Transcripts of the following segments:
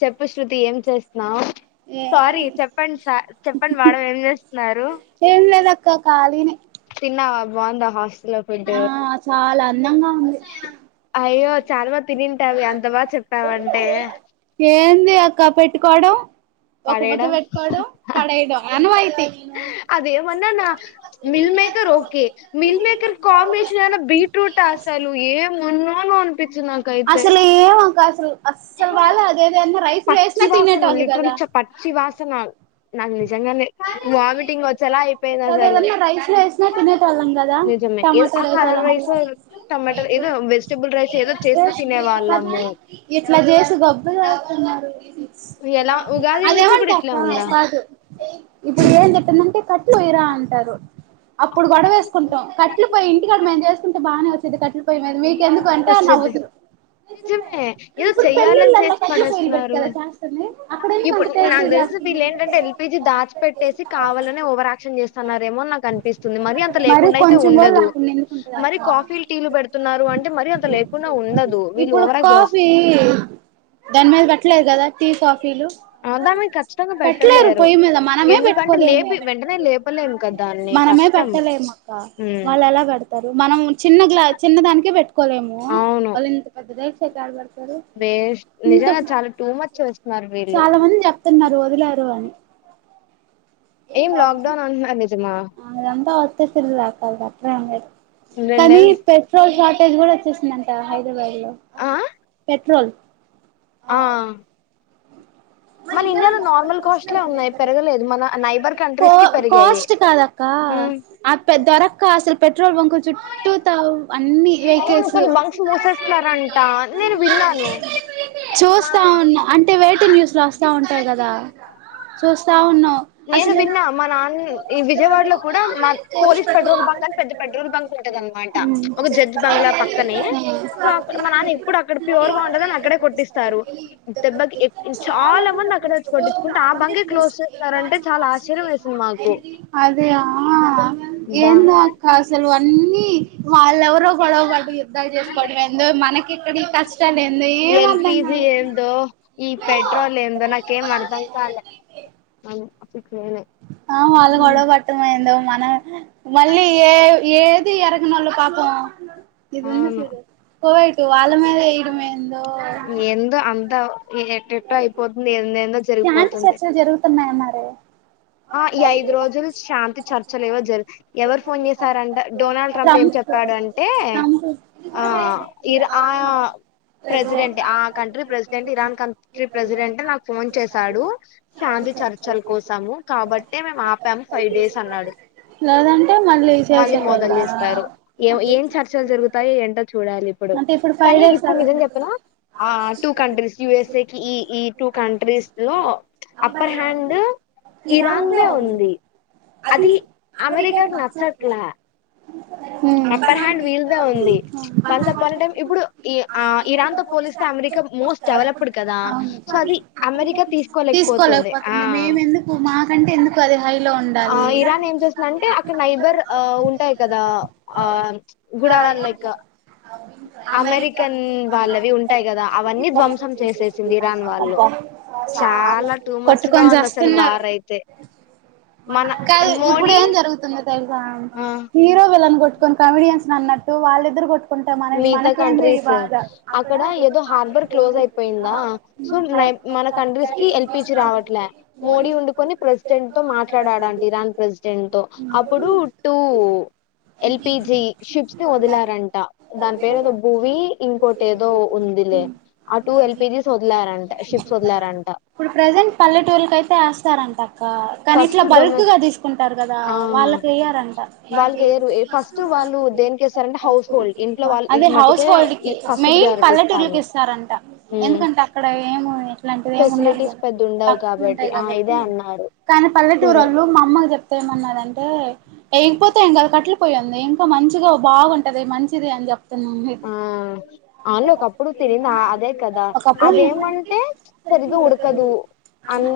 చెప్పు శృతి ఏం చేస్తున్నావు సారీ చెప్పండి చెప్పండి మేడమ్ ఏం చేస్తున్నారు కా కాలినే తిన్నవ బాగుందా హాస్టల్ లో ఫుడ్ ఆ చాలా అందంగా ఉంది అయ్యో చాలా బాగా తినింటావే అంత బాగా చెప్పావంటే ఉంది అక్క పెట్టుకోవడం ఒక ముద్ద పడేయడం పెట్టుకోవడం పడేయడం అనువాయితి అదేమన్నా నా meal maker okay meal maker combination అయినా బీట్రూట్ అసలు ఏమి ఉన్నొనో అనిపించిది నాకైతే అసలు ఏం అక్క అసలు అస్సలు వాలే అదేదైనా రైస్లు పచ్చి వేసినా తినేట వాసన వాళ్ళు లిటరల్ కదా పచ్చి వాసన నాకు నిజంగానే వామిటింగ్ వచ్చేలా అయిపోయింది పోనీ అసలు ఏదైనా రైస్ లో వేసిన తినేటోళ్లం కదా నిజమే ఏ ఆ టమాటర్ రైస్ అల కలర్ టమాటా ఏదో వెజిటబుల్ రైస్ ఏదో చేస్తూ తినే వాళ్ళము ఎ కద ఎట్లా చేసి గబ్బు లేపుతున్నారు ఎలా ఉగాది నుంచి ఇప్పుడు అదేమంటే ఇట్లా అక్క ఉందా కాదు ఇప్పుడు ఏం చెప్పిందంటే కట్లు వెయ్యరా అంటారు అప్పుడు గొడవ వేసుకుంటాం కట్ పోయి ఇంటికాడ మేము చేసుకుంటే బాగానే వచ్చేది కట్లు పోయి మీకు ఎందుకు అంటే అ వచ్చేది నవ్వుతురు నిజమే ఏదో ఇప్పుడు చెయ్యాలని పెళ్లిళ్లలో చేసి కట్లపొయ్యిలు పెట్టి పడేస్తున్నారు కథ చేస్తుంది అక్కడ ఎందుకు టేస్టీగా చేస్తా ఉండే రోజు వీళ్ళ ఏంటంటే ఎల్పిజీ దాచి పెట్టేసి కావాలని ఓవరాక్షన్ చేస్తున్నారేమో నాకు అనిపిస్తుంది మరి అంత లేకుండా అయితే కొంచెం కూడా ఉండదు రాకుండా ఎందుకుంటది మరి అక్క కాఫీ లు టీ లు పెడ న్నారు అంటే మరి అంత లేకుండా ఉండదు వీళ్ళు ఇప్పుడు ఓవరాల్ చేస్త కాఫీ దాని మీద పెట్టలేదు కదా టీ కాఫీలు పెట్టలేరు పొయ్యి మీద మనమే ఎందుకంటే పెట్టుకోలేము లేపి వెంటనే మనం లేపలేము కదా దాన్ని మనమే కష్టం పెట్టలేము అక్కా ఉమ్ వాళ్ళు ఎలా పెడుతారు మనం చిన్న గ్లా చిన్న దానికే పెటుకోలేము ము అవును వాళ్ళు ఇంత డేక్షా తో ఏడబెడతారు వేస్ట్ ఇంత నిజంగా చాలా టూ మచ్ చేస్తున్నారు వీళ్ళు చాలా మంది చెప్తున్నారు వదిలారు అని ఏం లాక్ డౌన్ అంటున్నారు నిజమా అదంతా ఊత్తిఉత్తే లే అక్క ఆది పెట్టారు ఏం లేదు రెండు కానీ నెల్స్ పెట్రోల్ షార్టేజ్ కూడా వచ్చేస్తుందంట హైదరాబాద్ లో ఆ పెట్రోల్ ఆ మన ఇండియాలో నార్మల్ కాస్ట్లే ఉన్నాయి పెరగలేదు మన నైబర్ కో కంట్రీస్ కి పెరిగాయి కాస్ట్ కాదు అక్క ఉమ్ ఆ ఆపే ద్వరక్క అసల పెట్రోల్ బంక్ చుట్టూ త అన్ని అవును వెహికల్స్ కొన్ని బంక్స్ మూసేస్తున్నారంట నేను విన్నాను మా చూస్తా ఉన్న అంటే వెయిటు న్యూస్ లో బా ఉంటాయి కదా చూస్తా ఉన్నాం నేను అసలే విన్న మా నాన్న ఈ విజయవాడలో కూడా మా పోలీస్ పెట్రోల్ బంక్ అని పెద్ద పెట్రోల్ బంక్ ఉంటది అనమాట ఒక జడ్జ్ బంగ్లా పక్కనే సో అ మా నాన్న ఇప్పుడు అక్కడ ప్యూర్ గా ఉంటదని అక్కడ కొట్టిస్తారు దెబ్బకి చాలా మంది అక్కడ వచ్చి కొట్టించుకుంటే ఆ బంగ్ క్లోజ్ చెసి అదే ఆ బా ఏందో అక్క అసలు అన్నీ వాళ్ళెవరు గొడవ వాటి యుద్ధం చేసుకోవడం ఏందో మనకి ఇక్కడి కష్టాలు ఏందు ఏం ఎల్పిజి అర్థంకాల ఈ పెట్రోల్ ఏం కేం అర్దాంకాాల ఆ వాళ్ళ గొడవ పట్టమైందో మనం మళ్ళీ ఏ ఏ ది ఇరకునళ్ పాపం ఇది ఉంది అవును చూడు కోయిట్టు వాల మీద వేయడం ఏందో ఏందో అంతా ఎటెటో అయిపోతుంది ఏందేందో జరిగిపోతుంది అరే ఆ ఈ ఐదు రోజులు శాంతి చర్చలువో జరుగు ఎవరు ఫోన్ చేశారంట డొనాల్డ్ ట్రంప్ ఏం చె చెప్పాడంటే ట్రంప్ ఆ ఇర ఆ ప్రెసిడెంట్ ఆ కంట్రీ ప్రెసిడెంట్ ఇరాన్ క ప్రెసిడెంట్ నాకు ఫోన్ చేశాడు శాంతి చర్చల కోసము కాబట్టే మేము ఆపాము ఫైవ్ డేస్ అన్నాడు లేదంటే మళ్ళీ చేసేటోళ్ళ మొదలు చేస్తారు ఏ ఏం చర్చలు జరుగుతాయో ఏంటో చూడాలి ఇప్పుడు అంటే ఫైవ్ కానీ డేస్ ఇప్పుడు అలా నిజం చెప్పనా ఆ టూ కంట్రీస్ యూఎస్ఏ క ఈ ఈ టూ కంట్రీస్ లో అప్పర్ హ్యాండ్ ఇరాన్ందే ఉంది అది అమెరికాకి నచ్చట్లా అప్పర్ హ్యాండ్ వీల్దే ఉంది వన్స్ అఫన్ టై ఇప్పుడు ఇ ఆ ఇరాన్ తో పోలిస్తే అమెరికా మోస్ట్ డవలప్డ్ అవును తీసుకోలేకపోతుంది మేము ఎందుకు మాకంటే ఎందుకు అది హై ఆ ఇరాన్ ఏం చేస్తుందంటే అక్కడ నైబర్ ఆ ఉంటాయి కదా ఆ గుడారలు లైకా అమెరికా ఉంటాయి కదా అవన్నీ [unintelligible] ధ్వంసం చేసేసింది ఇరాన్ వాళ్ళు చాలా టూ మచ్ గా కొట్టుకొని ఉంది అసలు చస్తున్నారు వార్ అయితే మన కాదు ఇప్పుడు మోడీ ఏం జరుగుతుందో తెలుసా ఆ హీరో విలన్ కొట్టుకొని కామిడియన్స్ అన్నట్టు వాళ్ళిద్దరు కొట్ కుంటాం మన మిగతా మనకేందో ఈ కంట్రీస్ బాధ పోయిందా సో మన కంట్రీస్ కి ఎల్పీజీ రావట్లే మోడీ ఉండుకొని ప్రెసిడెంట్ తో మాట్లాడాడంట ఇరాన్ ప్రెసిడెంట్ తో అప్పుడు టూ ఎల్పిజి షిప్స్ ని వదిలారంట దాని పేరు ఏదో భువి ఇంకోటి ఏదో ఉందిలే ఆ టూ ఎల్పిజి వదిలారంట షిప్ వద్లారంట తరంటా కానీ ఇట్లా బల్క్ గా తీసుకుంటారు కదా ఆ వాళ్ళకి వయ్యారంట వాళ్ళకి ఏరు ఫస్ట్ వాళ్ళు దేనికి ఏస్తారంటే హౌస్ హోల్డ్ ఇంట్లో వాళ్ళు అదే హౌస్ మటికే హోల్డ్ కి ఫస్ట్ మెయిన్ ప్రియారిటీ ఇస్తాము పల్లెటూరుకి ఇస్తారంట ఉమ్ ఎందుకంటే అక్కడ ఏమో ఇట్లాంటివి ఏమి ఉండదు ఫెసిలిటీస్ కదా పెద్ద ఉండవు తక్కువా ఉంటాయి ఆ కాబట్టి ఇదే అన్నారు కానీ పల్లెటూరు వాళ్ళు మా అమ్మకి చెప్తా ఏమన్నంటే వయకపోతే ఎం కాదు కట్టెల పొయ్యి ఉంది ఇంకా మంచిగా బాగుంటది మంచిది అని చెప్ప ఆ వల్లే ఒకప్పుడూ తినింది అదే క దా ఒకప్పుడు అదేమంటే సరిగా ఉదగదు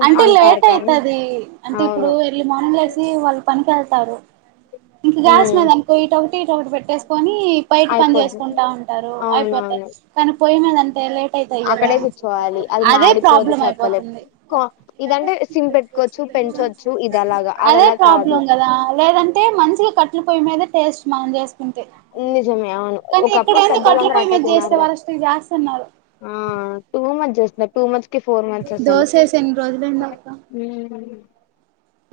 అంటే లేట్ అయితది అంటే ఇప్పుడు అవును ఎర్లీ మార్నింగ్ లేసి వాళ్ళ పనినికిెళ్తారు ఇంకా గ్యాస్ ఉమ్ మీద అనుకో ఇటుొకటి ఇటుొ ఒకటి పెట్టేసుకొని బయట పని అయిపోద్ది చేసుకుంటా ఉంటారు అయిపోతే అవునవును కానీ పోయి మీదంటే లేట్ అక్కడే కూర్చోవాలి అది అదే మాడిపోదు ప్రాబ్లం చెప్పలేం అయిపోతుంది కో ఇదంటే సిమ్ పెట్టుకోవచ్చు పెంచొచ్చు ఇది అలాగా అది అదే అలా కాదు ప్రాబ్లం కదా లేదంటే మంచిగా కట్లు పొ్య మీద టేస్ట్ మనం చే కే నిజమే అవును కానీ ఒకప్పుడు ఇక్కడైనా కట్ల పెద్దోళ్ళందరూ పొయి అట్టే మీద చేస్తే తిన్నారు కదా వరస్ట్ గా చేస్తున్నారు ఆ టూ మచ్ చేస్తున్నాయి టూ మచ్ కి ఫోర్ మచ్ ఆసలు దోశ వేసి ఎన్ని రోజులైంది అక్క ఉమ్మ్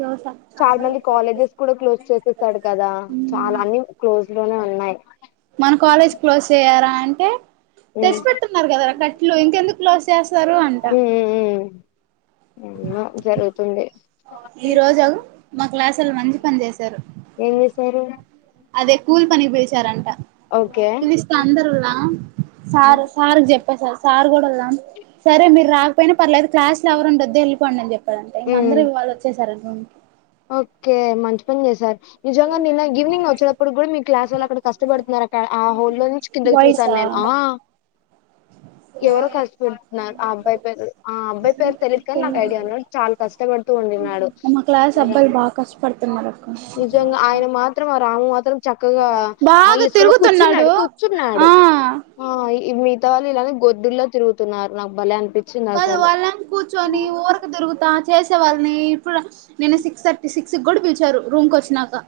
దోశ చాలా మంది కాలేజెస్ కూడా క్లోజ్ చేసేస్తాడు కదా చాలా అన్ని క్లోజ్ లోనే ఉన్నాయి మన కాలేజ్ క్లోజ్ చేయ్యారా అంటే ఉమ్ తెచ్చి పెెట్టున్నారు కదా కట్లు ఇంకెందుకు క్లోజ్ చేస్తారు అంట ఉమ్ ఉమ్ ఏమో జరుగుతుంది ఈ రోజు మా క్లాస్ ఓళ్ళు మంచి పని చేసారు ఏం చేశారు అదే కూల్ పని కి పోయి వచ్చారంట ఓకే పిలిస్తే అందర్లా సార్ సార్కి చెప్ప సార్ సార్ కూడా ఉళ్దం సరే మీరు రాకపోయినా పర్లేదు క్లాస్ లలో ఎవ్వరు ఉండొద్దు వెళ్ళిపోండి అని చెప్పి ఇంక అందరు ఉమ్ ఇవాళ వచ్చేశారు రూంకి ఓకే మంచి పని చేశారు నిజంగా నిన్న ఈవినింగ్ వచ్చేదప్పుడు కూడా మీ క్లాస్ వాల్ల అక్కడ కష్టపడుతున్నారు అక్కడ ఆ హోల్లో లో నుంచి కిందకి చూశా బాయ్సా నేను ఆ ఎవరో కష్టపడుతున్నారు ఆ అబ్బాయి పేరు ఆ అబ్బాయి పేరు తెలిదు కానీ నాకు ఐడియా ఉన్నాడు చాలా కష్టపడుతూ ఉండిన్నాడు మా క్లాస్ అబ్బాయిలు బాగా కష్టపడుతున్నారు అక్క నిజంగా ఆయన మాత్రం ఆ రాము మాత్రం చక్కగా ఆ బాగా ఇసుకలో కూర్చున్నాడు తిరుగుతున్నాడు ఆ కూర్చున్నాడు ఆ మిగతా వాళ్ళు గొడ్డుల్ల తిరుగుతున్నారు నాకు భలే అనిపి కాదు వాళ్లేం కూర్చొని ఊరకి దిరుగుతా చేసే వాళ్ళని ఇప్పుడు నేను సిక్స్ థర్టీ సిక్స్కి కూడా పిలిచారు రూమ్ కు వచ్చినాక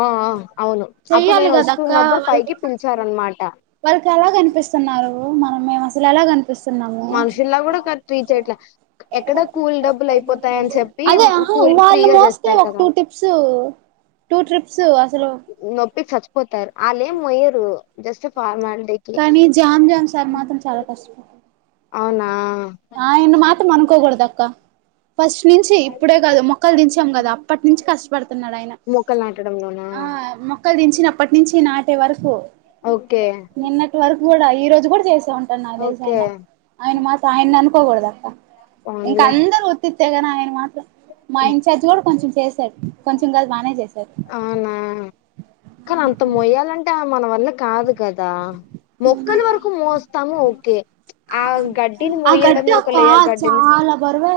ఆ ఆ అవును అప్పుడు చెయ్యాలి నేను వస్తున్నప్పుడు పైకి పిలిచారనమాట వళ్కి ఎలా కనిపిస్తున్నారు మనం మేము అసలు ఎలా కనిపిస్తున్నాము ఫ్రీచ్యట్లా ఎక్కడ కూల్ డబ్బులు అయిపోతాయని చెప్పి కూల్ ఫ్రీగా చేస్తారు కద అని స్ టూ ట్రిప్స్ అసలు నొప్పికి చచ్చిపోతారు ఆళ్లేం మోయ్యరు జస్ట్ ఫార్మాలిటీ కి వస్ అవునా ఆయన్ని మాత్రం అనుకోకూడదు అక్క ఫస్ట్ నుంచి ఇప్పుడే కాదు మొక్కలు దించేం కాదు అప్పటి నుంచి కష్టం తున్నాడు ఆయన మొక్కలు నాటడంలోనా ఆ మొక్కలు దించినప్పటి నుంచి నాటే వరకు ఓకే నిన్నటి వరకు కూడా ఈ రోజు కూడా చేసే ఉంటాను నా దేలిసి ఓకే ఆయన ఆయన మా ఆయన అ అనుకో కూడదు అక్కా ఇంకా పోన్లే అందరు ఉత్తుత్తేగాని ఆయన మాత్రం మా ఇన్ఛార్జ్ కూడా కొంచెం చేసారు కొంచెం కాదు బానే చేశారు అవునా కానీ అంత మొయాలంటే ఆ మన వల్ల కాదు కదా మొక్కల వరకు మోస్తాము ఓకే ఆ గడ్డిని మోయడమే ఒక లేయర్ గడ్డిని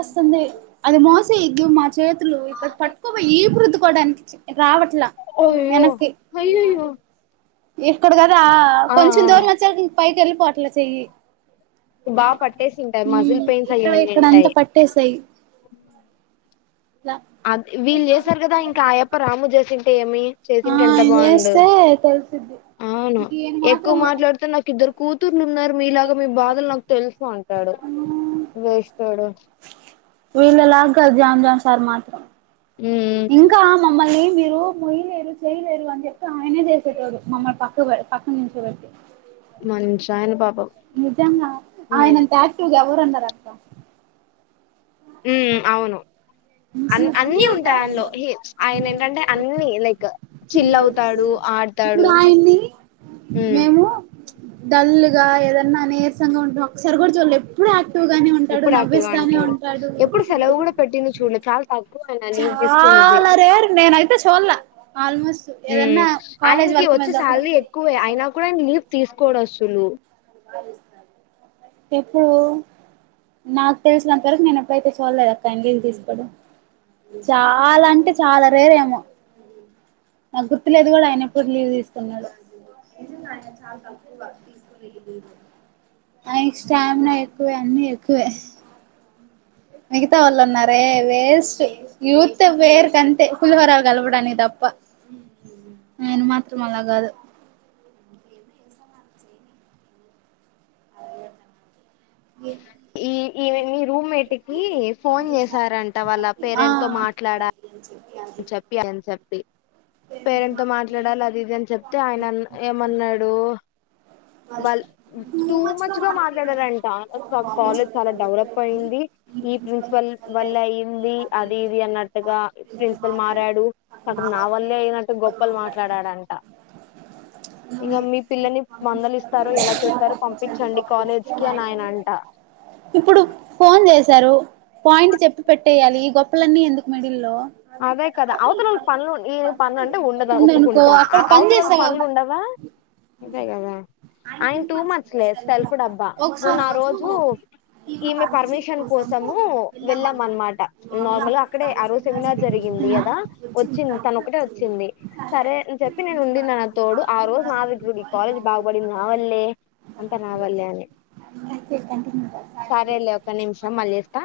వస్తుంది అది మోసే ఇట్లు మా చేతులు ఇక్కడ పట్టుకోపోయి ఈపు రుద్దుకోవడానికి రావట్ల అయ్యో యనక్కి అయ్యయ్యో ఇక్కడ కదా ఆ కొంచెం ఆ, దూరం వచ్చా పైకి వెళ్ళిపోవట్లా చెయ్యి బాగా పట్టేసింటాయి మజిల్ హ్మ్మ్ పెయిన్స్ ఇక్కడ ఇక్కడ అంతా పట్టేసాయి ఉమ్ ఇంకా ఆయప్ప రాము చేసింటే ఏమి ఆ చేసింటే ఎంత ఆయన బాగుండు చేస్తే రేప్ అయిపొద్ది అవును ఎక్కువ మాట్లాడితే నాకు ఇద్దరు కూతుర్లు ఉన్నారు మీలాగా మీ బాధలు నాకు తెలుసు అంటాడు హ్మ్మ్ వేస్ట్ వోడు వీళ్ళలాగా కాదు జాం జాన్ సార్ మాత్రం ఉమ్ ఇంకా మమ్మల్ని ఏ మీరు మొయ్యలేరు చేయలేరు అని చెప్పి ఆయనే చేసేటోడు మమ్మల్ని పక్క పక్కన నుంచోబెట్టి మంచి ఆయన పా నిజంగా ఆయనంత యాక్టివ్‌గా ఎవరూ ఉండరు అక్క ఉమ్ అవును అన్ అన్ని ఉంటాయి ఆయనలో ఆయన ఏంటంటే అన్ని లైక్ చిల్ అవుతాడు ఆడతాడు ఇప్పుడు ఆయన్ని ఉమ్ మేము డల్లుగా ఏదన్నా నీరసం గా ఉండటం ఒకసారి కూడా చూల్లే ఎప్పుడు యాక్ ఆక్టివ్ గానే ఉంటాడు ఎప్పుడు యాక్టివ్ గా నవ్విస్తానే ఉంటాడు ఎప్పుడు సెలవు కూడా పెట్టింది చూడలే చాలా తక్కువ ఆయన ఛా లీవ్ తీసుకునేది చాలా రేర్ నేను అయితే చుల్లా ఉమ్ ఆయనకి వర్క్ వచ్చే మీద సాలరీ ఎక్కువే అయినా కూడా ఆ లీవ్ తీసుకోడు అసలు ఉ చెప్పు నాకు తెలిసినంతవరకు నేను ఎప్పుడైతే చూడలేదు అక్క ఆయన లీవ్ తీసికోవడం చాలా అంటే చాలా రేరేమో. నాకు గుర్తు లేదు కానీ ఆయన ఎప్పుడు లీవ్ తీసుకున్నాడో. నిజం గా ఆయనా చాలా తక్కువ తీసుకునేది లీవ్లు. ఆయన స్టామినా ఎక్కువే అన్నీ ఎక్కువే. మిగతా వాళ్లు ఉన్నారే వేస్ట్ యూత్ వేర్ కంటే పులిహోరా కలపడానికి తప్పా. అ ఆయన మాత్రం అలా కాదు. అ ఏమో. ఈ ఈమె నీ రూమేట్ కి ఫోన్ చేసారంట. వాళ్ళ ఆ పేరెంట్ తో మాట్లాడ చెప్పియ్యలి అని చెప్పి. పేరెంట్ తో మాట్లాడాలి అది ఇది అని చెప్తే ఆయన అన్ ఏమన్నాడు. వాల్ మ్. టూ మచ్ గా మాట్లాడారంట కా కాలేజ్ చాలా డెవలప్ అయింది ఈ ప్రిన్సిపల్ వల్. అయింది అది ఇది అన్నట్టుగా ప్రిన్సిపల్ మారాడు కానీ నా వల్లే అయినట్టు గొప్ప. గోప్పలు మాట్లాడాడంట. ఇంకా మీ పిల్లల్ని మందలి ఇస్తారో ఎలా చేస్తారో పంపించండి కాలేజ్ కి అని ఆయన అంట. ఇప్పుడు ఫోన్ చేశారు పాయింట్ చెప్పి పెట్టేయాలి ఈ గొప్పలన్నీ ఎందుకు మిడిల్లో. అదే కదా అవతలోళ్ళకు పనులు ఏ పనులు అంటే ఉండదా ఉందనుకో ఒప్పుకుంటా ఆ అక్కడ పని అవతలోళకు చేస్తావా పనులు ఉండవా. అదే కదా. ఆయన టూ మచ్లే సెల్ఫ్ డబ్బా మొన్న ఒకసారి ఆ రోజు. ఈమె పర్మిషన్ కోసము వెళ్ళాం అన్నమాట నార్మల్గా అక్కడే ఆ రోజే. ఇలా జరిగింది కదా వచ్చింది తను ఒకటే వచ్చింది సరే అని చెప్పి నేను ఉండింది నా నాకు తోడు. ఆ రోజు నా దగ్గరుండి ఈ కాలేజ్ బాగుపడింది నా వల్లే అంతా నా వల్లే అని. అయితే కంటిన్యూ సరేలే ఒక సరే నిమిషం చేస్తా మళ్ళీ చెస్తా.